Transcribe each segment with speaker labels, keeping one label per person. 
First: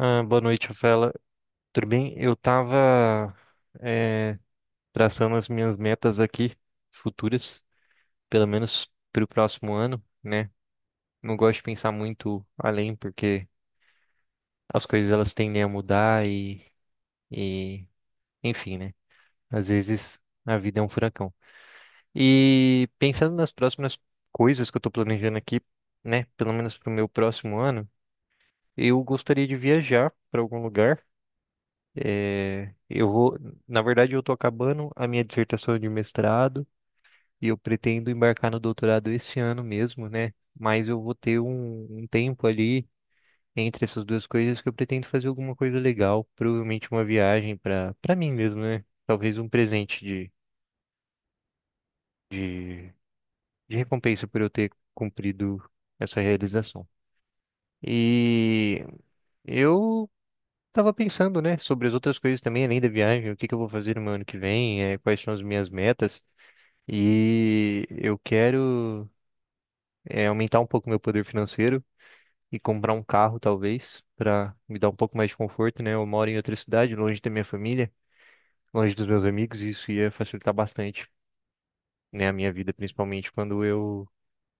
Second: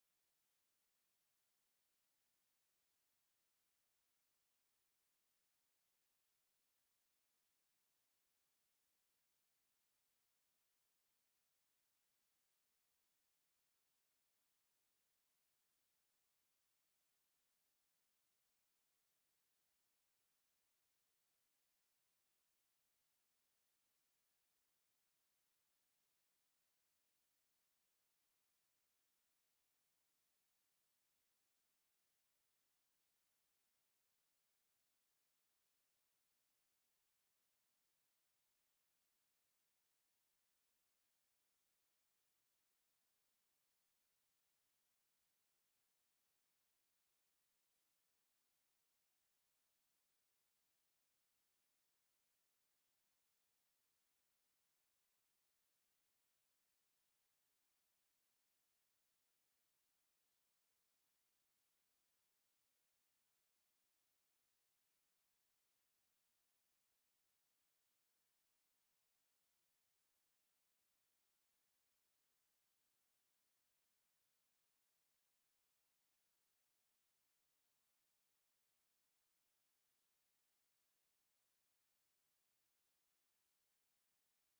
Speaker 1: Ah, boa noite, Rafaela. Tudo bem? Eu tava eh, traçando as minhas metas aqui, futuras, pelo menos para o próximo ano, né? Não gosto de pensar muito além, porque as coisas elas tendem a mudar e, enfim, né? Às vezes a vida é um furacão. E pensando nas próximas coisas que eu tô planejando aqui, né? Pelo menos para o meu próximo ano, eu gostaria de viajar para algum lugar. É, eu vou, na verdade, eu estou acabando a minha dissertação de mestrado e eu pretendo embarcar no doutorado esse ano mesmo, né? Mas eu vou ter um tempo ali entre essas duas coisas que eu pretendo fazer alguma coisa legal, provavelmente uma viagem para mim mesmo, né? Talvez um presente de, de recompensa por eu ter cumprido essa realização. E eu estava pensando, né, sobre as outras coisas também, além da viagem, o que que eu vou fazer no meu ano que vem, quais são as minhas metas. E eu quero aumentar um pouco meu poder financeiro e comprar um carro, talvez, para me dar um pouco mais de conforto, né? Eu moro em outra cidade, longe da minha família, longe dos meus amigos, e isso ia facilitar bastante, né, a minha vida, principalmente quando eu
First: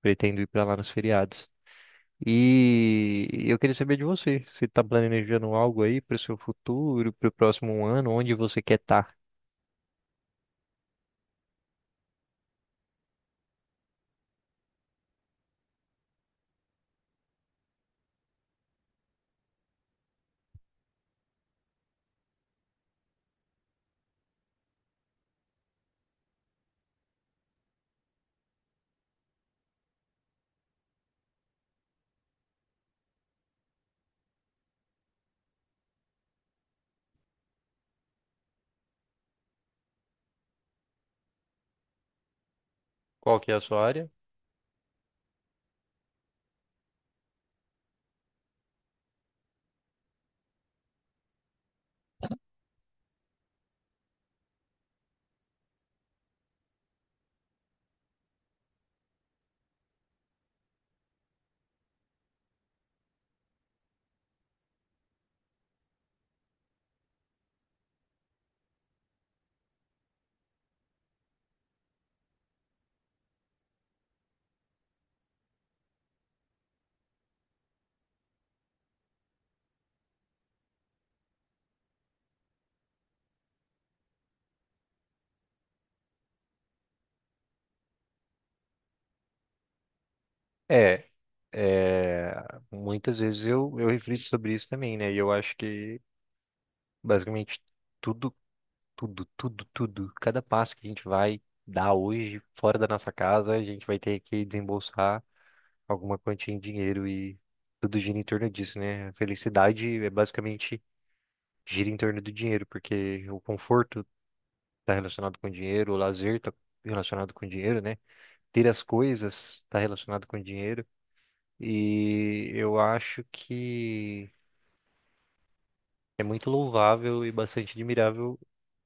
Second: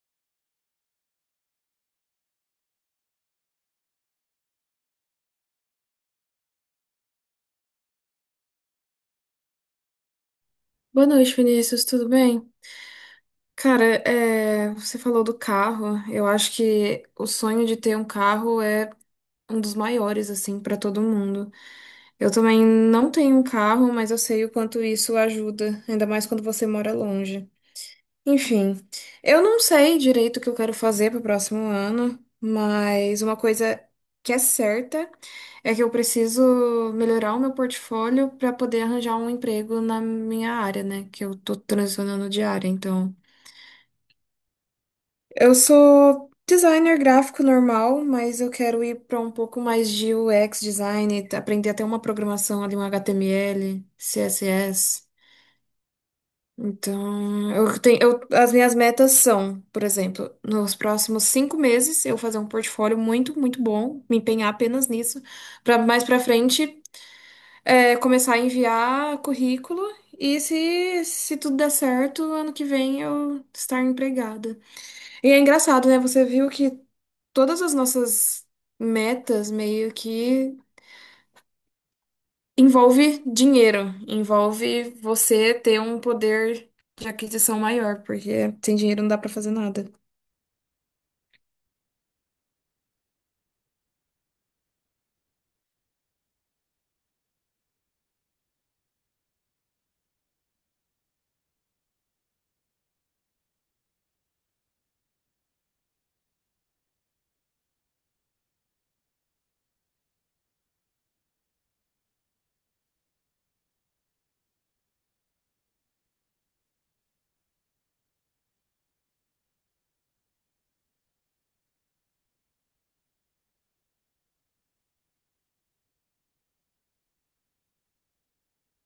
Speaker 1: pretendo ir para lá nos feriados. E eu queria saber de você, você está planejando algo aí para o seu futuro, para o próximo ano, onde você quer estar?
Speaker 2: Boa noite, Vinícius, tudo bem? Cara, você falou do carro. Eu acho que o sonho de ter um carro é um dos maiores, assim, para todo mundo. Eu também não tenho um carro, mas eu sei o quanto isso ajuda, ainda mais quando você mora longe. Enfim, eu não sei direito o que eu quero fazer pro próximo ano, mas uma coisa que é certa é que eu preciso melhorar o meu portfólio para poder arranjar um emprego na minha área, né? Que eu tô transicionando de área, então.
Speaker 1: Qual que é a sua área?
Speaker 2: Eu sou designer gráfico normal, mas eu quero ir para um pouco mais de UX design, aprender até uma programação ali, um HTML, CSS. Então, as minhas metas são, por exemplo, nos próximos 5 meses, eu fazer um portfólio muito, muito bom, me empenhar apenas nisso, para mais para frente, começar a enviar currículo e se tudo der certo, ano que vem eu estar empregada. E é engraçado, né? Você viu que todas as nossas metas meio que envolve dinheiro, envolve você ter um poder de aquisição maior, porque sem dinheiro não dá pra fazer nada.
Speaker 1: É, é, muitas vezes eu reflito sobre isso também, né? E eu acho que basicamente tudo, tudo, tudo, tudo, cada passo que a gente vai dar hoje fora da nossa casa, a gente vai ter que desembolsar alguma quantia em dinheiro e tudo gira em torno disso, né? A felicidade é basicamente gira em torno do dinheiro, porque o conforto está relacionado com dinheiro, o lazer está relacionado com dinheiro, né? Ter as coisas está relacionado com dinheiro. E eu acho que é muito louvável e bastante admirável,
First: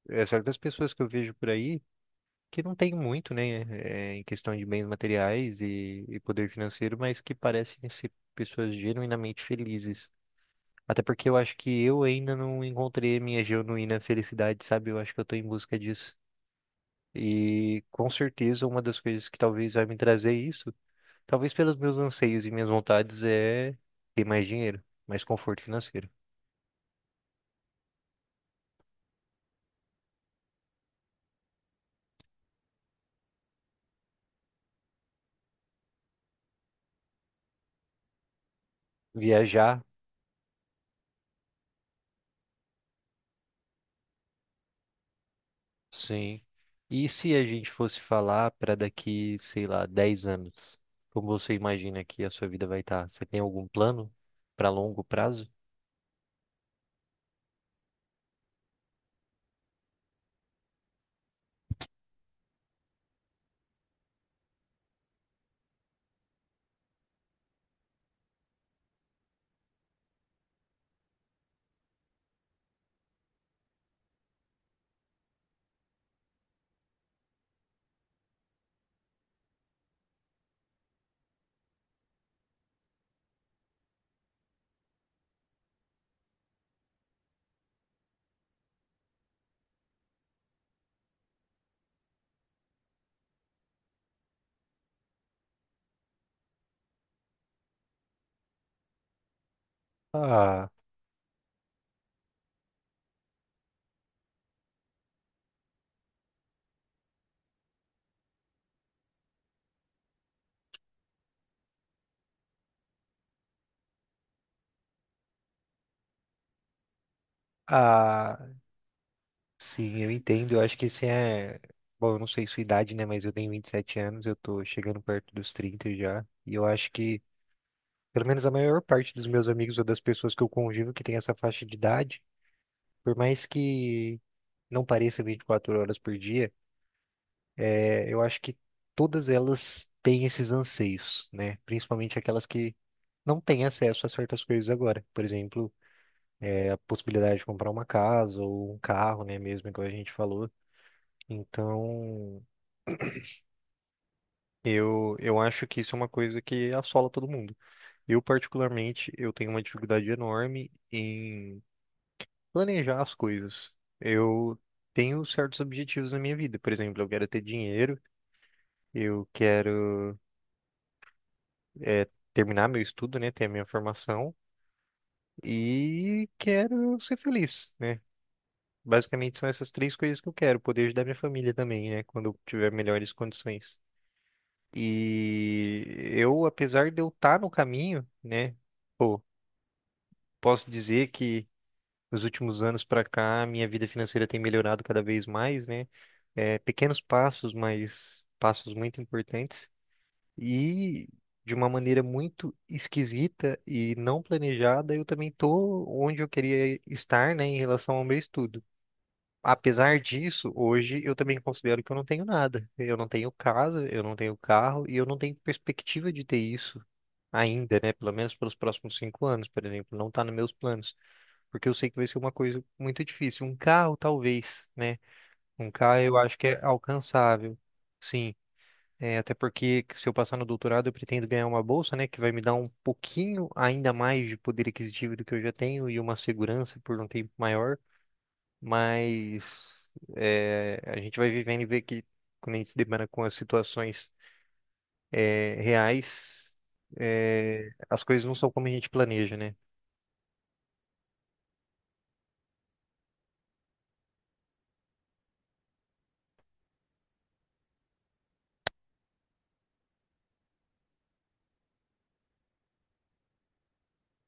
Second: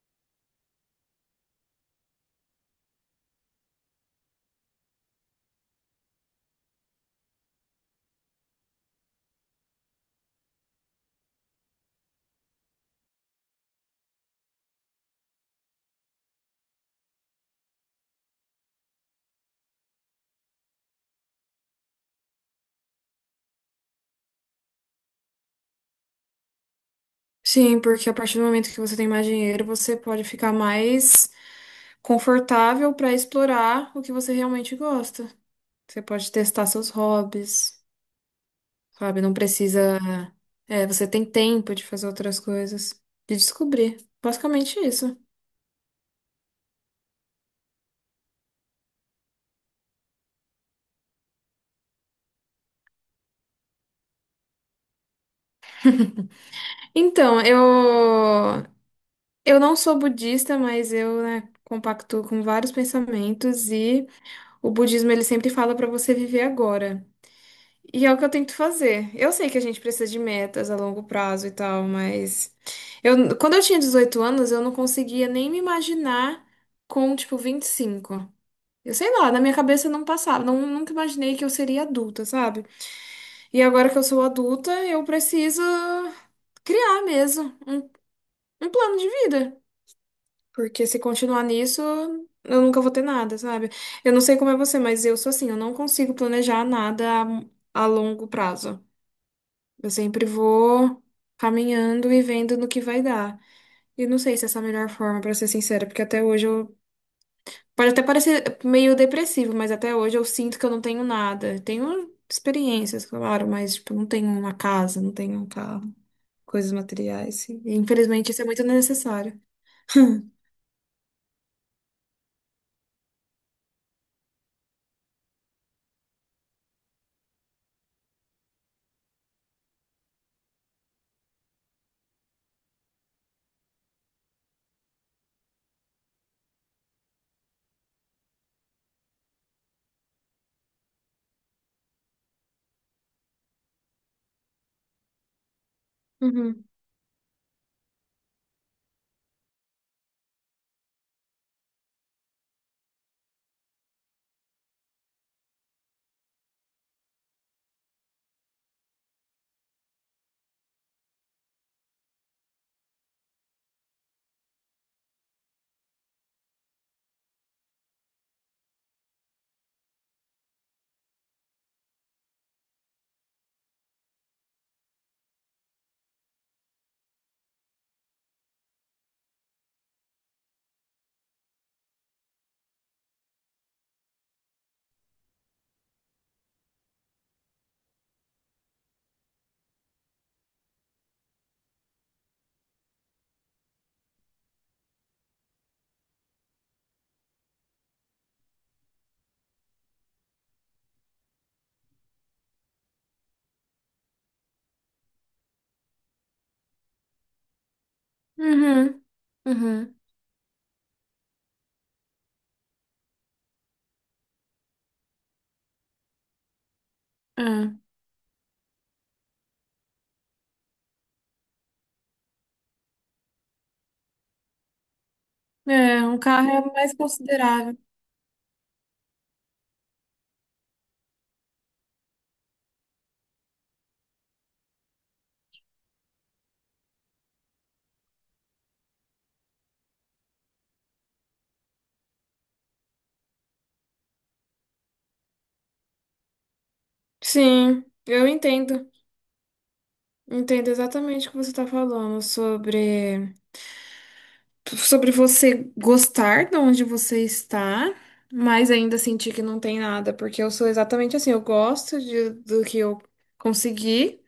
Speaker 1: certas pessoas que eu vejo por aí que não têm muito, né, em questão de bens materiais e poder financeiro, mas que parecem ser pessoas genuinamente felizes. Até porque eu acho que eu ainda não encontrei a minha genuína felicidade, sabe? Eu acho que eu estou em busca disso. E com certeza uma das coisas que talvez vai me trazer isso, talvez pelos meus anseios e minhas vontades, é ter mais dinheiro, mais conforto financeiro.
Speaker 2: Sim, porque a partir do momento que você tem mais dinheiro, você pode ficar mais confortável pra explorar o que você realmente gosta. Você pode testar seus hobbies, sabe? Não
Speaker 1: Viajar,
Speaker 2: precisa. É, você tem tempo de fazer outras coisas, de descobrir. Basicamente isso.
Speaker 1: sim. E se a gente fosse falar para daqui, sei lá, 10 anos? Como você imagina que a sua vida vai estar? Você tem algum plano para longo prazo?
Speaker 2: Então, eu não sou budista, mas eu, né, compactuo com vários pensamentos e o budismo ele sempre fala para você viver agora. E é o que eu tento fazer. Eu sei que a gente precisa de metas a longo prazo e tal, mas eu, quando eu tinha 18 anos, eu não conseguia nem me imaginar com, tipo, 25. Eu sei lá, na minha cabeça não passava, não, nunca imaginei que eu seria adulta, sabe? E agora que eu sou adulta, eu preciso criar mesmo um plano de vida. Porque se continuar nisso, eu nunca vou ter nada, sabe? Eu não sei como é você, mas eu sou assim, eu não consigo planejar nada a longo prazo. Eu sempre
Speaker 1: Ah,
Speaker 2: vou caminhando e vendo no que vai dar. E não sei se essa é a melhor forma, pra ser sincera, porque até hoje eu. Pode até parecer meio depressivo, mas até hoje eu sinto que eu não tenho nada. Tenho experiências, claro, mas tipo, não tenho uma casa, não tenho um carro, coisas materiais. E, infelizmente,
Speaker 1: ah,
Speaker 2: isso é muito necessário.
Speaker 1: sim, eu entendo. Eu acho que esse é. Bom, eu não sei sua idade, né? Mas eu tenho 27 anos, eu tô chegando perto dos 30 já. E eu acho que, pelo menos a maior parte dos meus amigos ou das pessoas que eu convivo que tem essa faixa de idade, por mais que não pareça 24 horas por dia. Eu acho que todas elas têm esses anseios, né? Principalmente aquelas que não têm acesso a certas coisas agora. Por exemplo,
Speaker 2: Uhum.
Speaker 1: é a possibilidade de comprar uma casa ou um carro, né? Mesmo igual a gente falou. Então, eu acho que isso é uma coisa que assola todo mundo. Eu, particularmente, eu tenho uma dificuldade enorme em planejar as coisas. Eu tenho certos objetivos na minha vida. Por exemplo, eu quero ter dinheiro, eu quero, eh, terminar meu estudo, né? Ter a minha formação. E quero ser feliz, né? Basicamente são essas três coisas que eu quero, poder ajudar minha família também, né? Quando eu tiver melhores condições. E eu, apesar de eu estar no caminho, né? Pô, posso dizer que nos últimos anos pra cá, minha vida financeira tem melhorado cada vez mais, né? É, pequenos passos, mas passos muito importantes. E de uma maneira muito esquisita e não planejada, eu também tô onde eu queria estar, né, em relação ao meu estudo.
Speaker 2: Uhum. Uhum.
Speaker 1: Apesar disso, hoje eu também considero que eu não tenho nada. Eu não tenho casa, eu não tenho carro e eu não tenho perspectiva de ter isso
Speaker 2: É.
Speaker 1: ainda, né? Pelo menos pelos próximos 5 anos, por exemplo, não está nos meus planos, porque eu sei que vai ser uma coisa muito difícil. Um carro, talvez, né? Um carro
Speaker 2: É,
Speaker 1: eu
Speaker 2: um
Speaker 1: acho que
Speaker 2: carro
Speaker 1: é
Speaker 2: é mais
Speaker 1: alcançável,
Speaker 2: considerável.
Speaker 1: sim. É, até porque se eu passar no doutorado, eu pretendo ganhar uma bolsa, né, que vai me dar um pouquinho ainda mais de poder aquisitivo do que eu já tenho e uma segurança por um tempo maior. Mas a gente vai vivendo e ver que quando a gente se depara com as situações reais,
Speaker 2: Sim,
Speaker 1: as coisas
Speaker 2: eu
Speaker 1: não são como a
Speaker 2: entendo.
Speaker 1: gente planeja, né?
Speaker 2: Entendo exatamente o que você está falando sobre sobre você gostar de onde você está, mas ainda sentir que não tem nada, porque eu sou exatamente assim, eu gosto de, do que eu consegui,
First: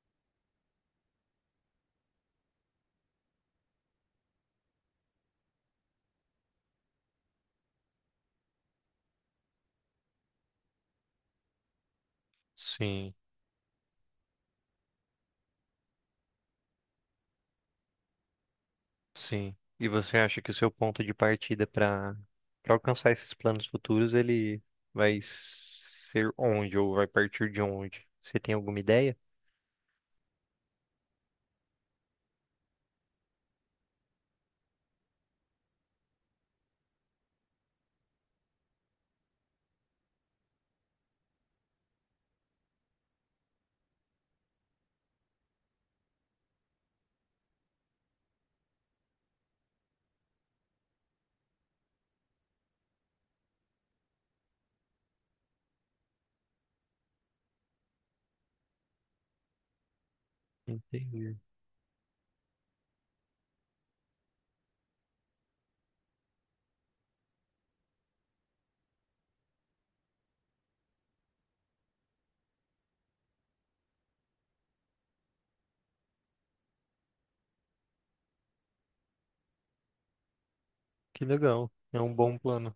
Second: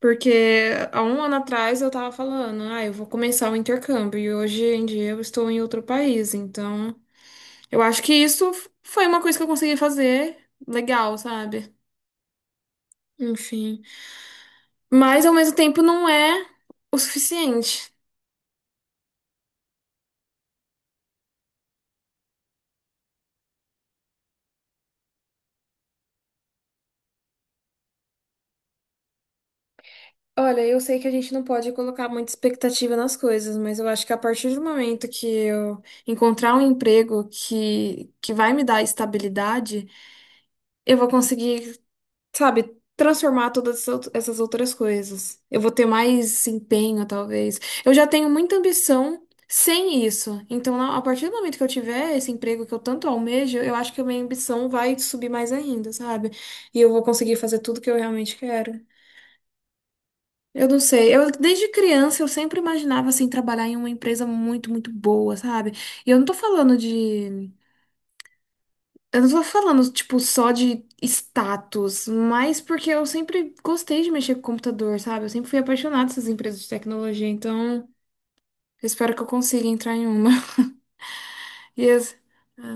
Speaker 2: porque há 1 ano atrás eu estava falando, ah, eu vou começar o intercâmbio e hoje em dia eu estou em outro país, então eu acho que isso foi uma coisa que eu consegui fazer legal, sabe?
Speaker 1: Sim.
Speaker 2: Enfim. Mas ao mesmo tempo não é o suficiente.
Speaker 1: Sim. E você acha que o seu ponto de partida para alcançar esses planos futuros, ele vai ser onde ou vai partir de onde? Você tem alguma ideia?
Speaker 2: Olha, eu sei que a gente não pode colocar muita expectativa nas coisas, mas eu acho que a partir do momento que eu encontrar um emprego que vai me dar estabilidade, eu vou conseguir sabe, transformar todas essas essas outras coisas. Eu vou ter mais empenho, talvez. Eu já tenho muita ambição sem isso. Então, a partir do momento que eu tiver esse emprego que eu tanto almejo, eu acho que a minha ambição vai subir mais ainda, sabe? E eu vou conseguir fazer tudo que eu realmente quero. Eu não sei. Eu
Speaker 1: Entendi.
Speaker 2: desde criança eu sempre imaginava assim trabalhar em uma empresa muito, muito boa, sabe? E eu não tô falando de Eu não tô falando, tipo, só de status, mas porque eu sempre gostei de mexer com computador, sabe? Eu sempre fui apaixonada dessas empresas de tecnologia, então eu espero que eu consiga entrar em uma.
Speaker 1: Que legal. É um
Speaker 2: Yes.
Speaker 1: bom plano.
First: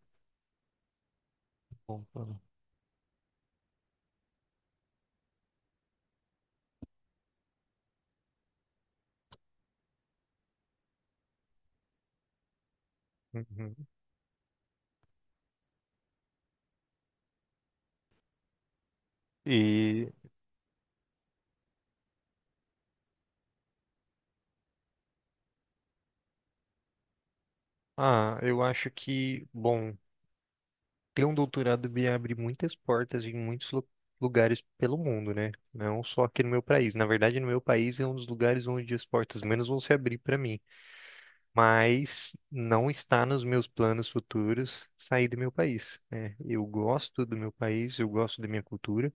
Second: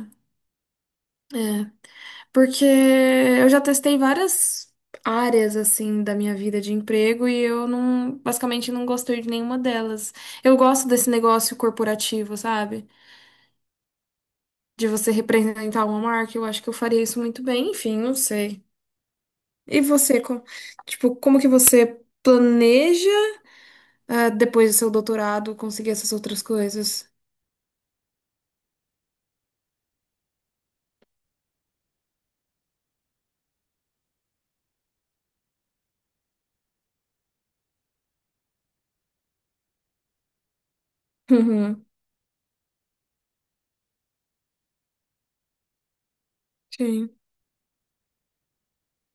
Speaker 1: Bom plano.
Speaker 2: Porque eu já testei várias áreas, assim, da minha vida de emprego e eu não, basicamente não gostei de nenhuma delas. Eu gosto desse negócio corporativo, sabe?
Speaker 1: Uhum.
Speaker 2: De você representar uma marca, eu acho que eu faria isso muito bem, enfim, não sei. E
Speaker 1: E
Speaker 2: você, tipo, como que você planeja, ah, depois do seu doutorado, conseguir essas outras coisas?
Speaker 1: eu acho que, bom, ter um doutorado me abre muitas portas em muitos lugares pelo mundo, né? Não só aqui no meu país. Na verdade, no meu país é um dos lugares onde as portas menos vão se abrir para mim.
Speaker 2: Uhum.
Speaker 1: Mas não está nos meus planos futuros sair do meu país, né? Eu
Speaker 2: Sim,
Speaker 1: gosto do meu país, eu gosto da minha cultura,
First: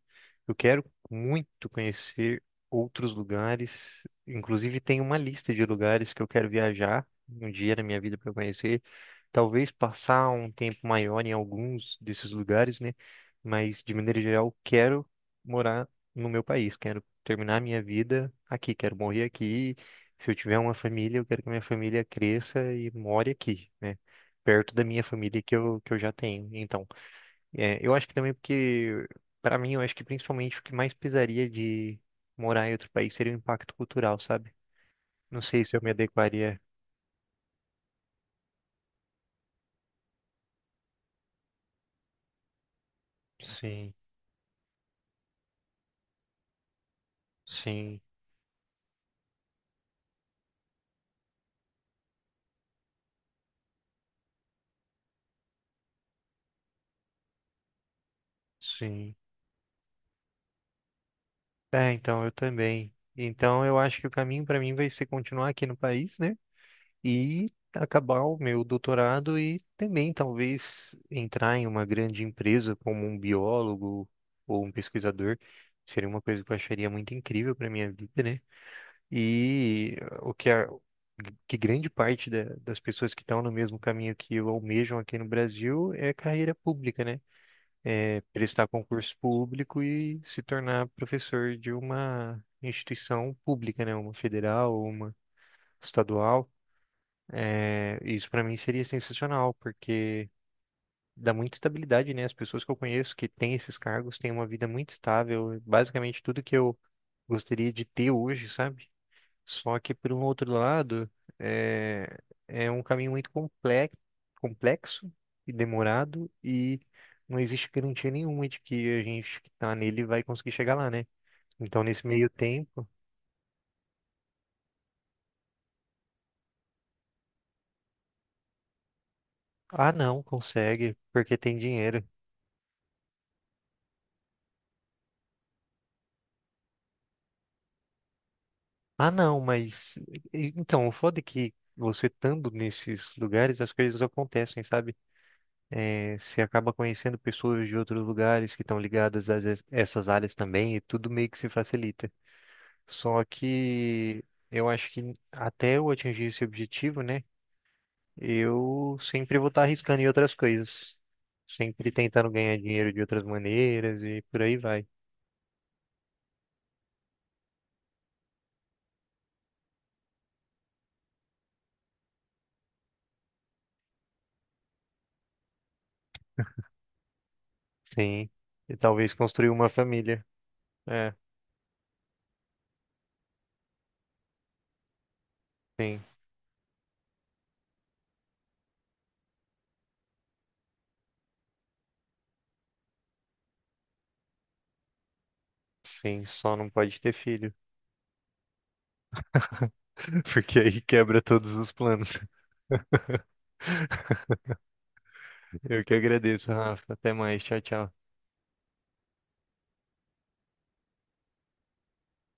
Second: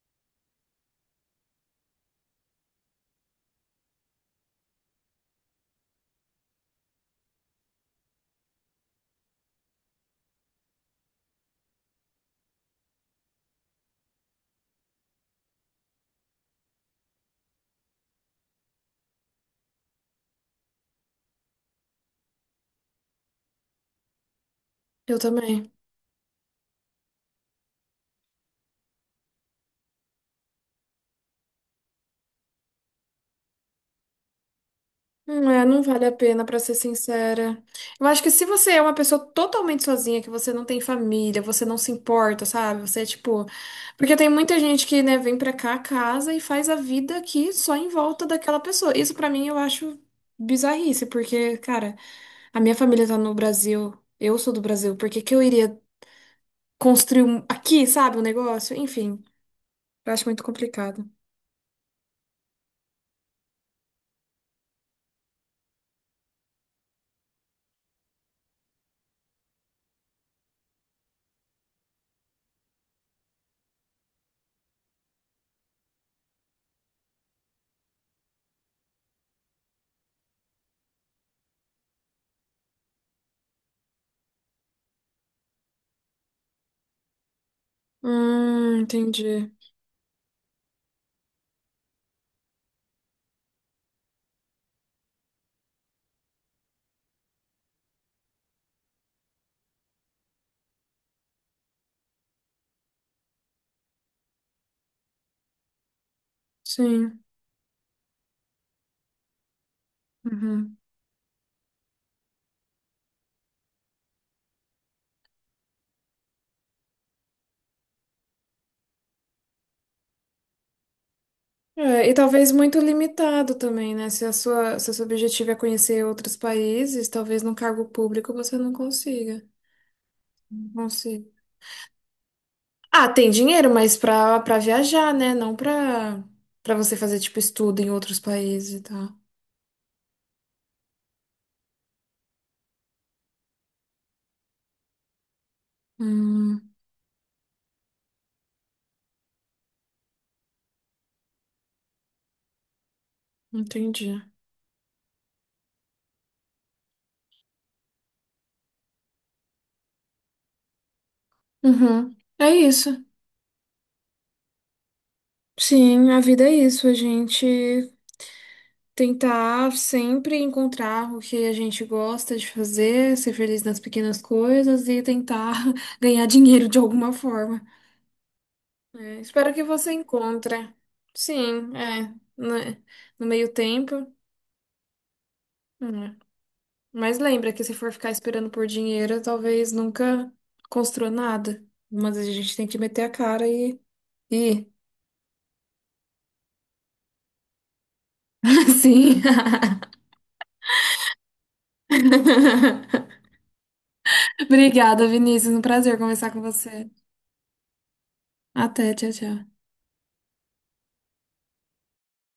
Speaker 1: eu quero muito conhecer outros lugares, inclusive tem uma lista de lugares que eu quero viajar um dia na minha vida para conhecer, talvez passar um tempo maior em alguns desses lugares, né? Mas de maneira geral, quero morar no meu país, quero terminar minha vida aqui, quero morrer aqui se eu tiver uma família, eu quero que a minha família cresça e more aqui, né? Perto da minha
Speaker 2: eu
Speaker 1: família que
Speaker 2: também.
Speaker 1: eu, que eu já tenho. Então, eu acho que também porque, para mim, eu acho que principalmente o que mais pesaria de morar em outro país seria o impacto cultural, sabe? Não sei
Speaker 2: É,
Speaker 1: se eu
Speaker 2: não
Speaker 1: me
Speaker 2: vale a pena, pra
Speaker 1: adequaria.
Speaker 2: ser sincera. Eu acho que se você é uma pessoa totalmente sozinha, que você não tem família, você não se importa, sabe? Você é tipo.
Speaker 1: Sim,
Speaker 2: Porque tem muita gente que, né, vem pra cá, casa e faz a vida aqui só em
Speaker 1: sim,
Speaker 2: volta daquela pessoa. Isso pra mim eu acho bizarrice, porque, cara, a minha família tá no Brasil, eu sou do Brasil, por que que eu iria construir aqui, sabe, o negócio.
Speaker 1: sim.
Speaker 2: Enfim, eu acho muito complicado.
Speaker 1: É, então eu também. Então eu acho que o caminho para mim vai ser continuar aqui no país, né? E acabar o meu doutorado e também talvez entrar em uma grande empresa como um biólogo ou um pesquisador. Seria uma coisa que eu acharia muito incrível para minha vida, né? E o que grande parte das pessoas que estão no mesmo caminho que eu almejam aqui no Brasil é carreira pública, né? É prestar concurso
Speaker 2: Entendi.
Speaker 1: público e se tornar professor de uma instituição pública, né? Uma federal, uma estadual. É, isso para mim seria sensacional, porque dá muita estabilidade, né? As pessoas que eu conheço que têm esses cargos têm uma vida muito estável, basicamente tudo que eu
Speaker 2: Sim.
Speaker 1: gostaria de ter hoje, sabe? Só que por um outro
Speaker 2: Uhum.
Speaker 1: lado, é, é um caminho muito complexo, complexo e demorado e não existe garantia nenhuma de que a gente que está nele vai conseguir chegar lá, né? Então, nesse
Speaker 2: É, e
Speaker 1: meio
Speaker 2: talvez muito
Speaker 1: tempo,
Speaker 2: limitado também, né? Se a sua, se o seu objetivo é conhecer outros países, talvez num cargo público você não consiga.
Speaker 1: ah, não,
Speaker 2: Não
Speaker 1: consegue,
Speaker 2: consiga.
Speaker 1: porque tem dinheiro.
Speaker 2: Ah, tem dinheiro, mas pra viajar, né? Não pra, pra você fazer, tipo, estudo em outros países e tal.
Speaker 1: Ah, não, mas. Então, o foda é que você estando nesses lugares, as coisas acontecem, sabe? É, você acaba
Speaker 2: Hum,
Speaker 1: conhecendo pessoas de outros lugares que estão ligadas a essas áreas também, e tudo meio que se facilita. Só
Speaker 2: Entendi.
Speaker 1: que eu acho que até eu atingir esse objetivo, né? Eu sempre vou estar arriscando em outras coisas. Sempre
Speaker 2: Uhum.
Speaker 1: tentando
Speaker 2: É
Speaker 1: ganhar dinheiro de
Speaker 2: isso.
Speaker 1: outras maneiras e por aí vai.
Speaker 2: Sim, a vida é isso. A gente tentar sempre encontrar o que a gente gosta de fazer, ser feliz nas pequenas coisas e tentar ganhar dinheiro de alguma forma.
Speaker 1: Sim. E talvez
Speaker 2: É,
Speaker 1: construir
Speaker 2: espero que
Speaker 1: uma
Speaker 2: você
Speaker 1: família.
Speaker 2: encontre.
Speaker 1: É,
Speaker 2: Sim, é. Né. No meio tempo.
Speaker 1: sim.
Speaker 2: Né. Mas lembra que se for ficar esperando por dinheiro, talvez nunca construa nada. Mas a gente tem que meter a cara e e
Speaker 1: Sim, só não pode ter filho.
Speaker 2: Sim.
Speaker 1: porque aí quebra todos os planos.
Speaker 2: Obrigada, Vinícius. Um
Speaker 1: Eu que
Speaker 2: prazer conversar com
Speaker 1: agradeço,
Speaker 2: você.
Speaker 1: Rafa. Até mais. Tchau, tchau.
Speaker 2: Até, tchau, tchau.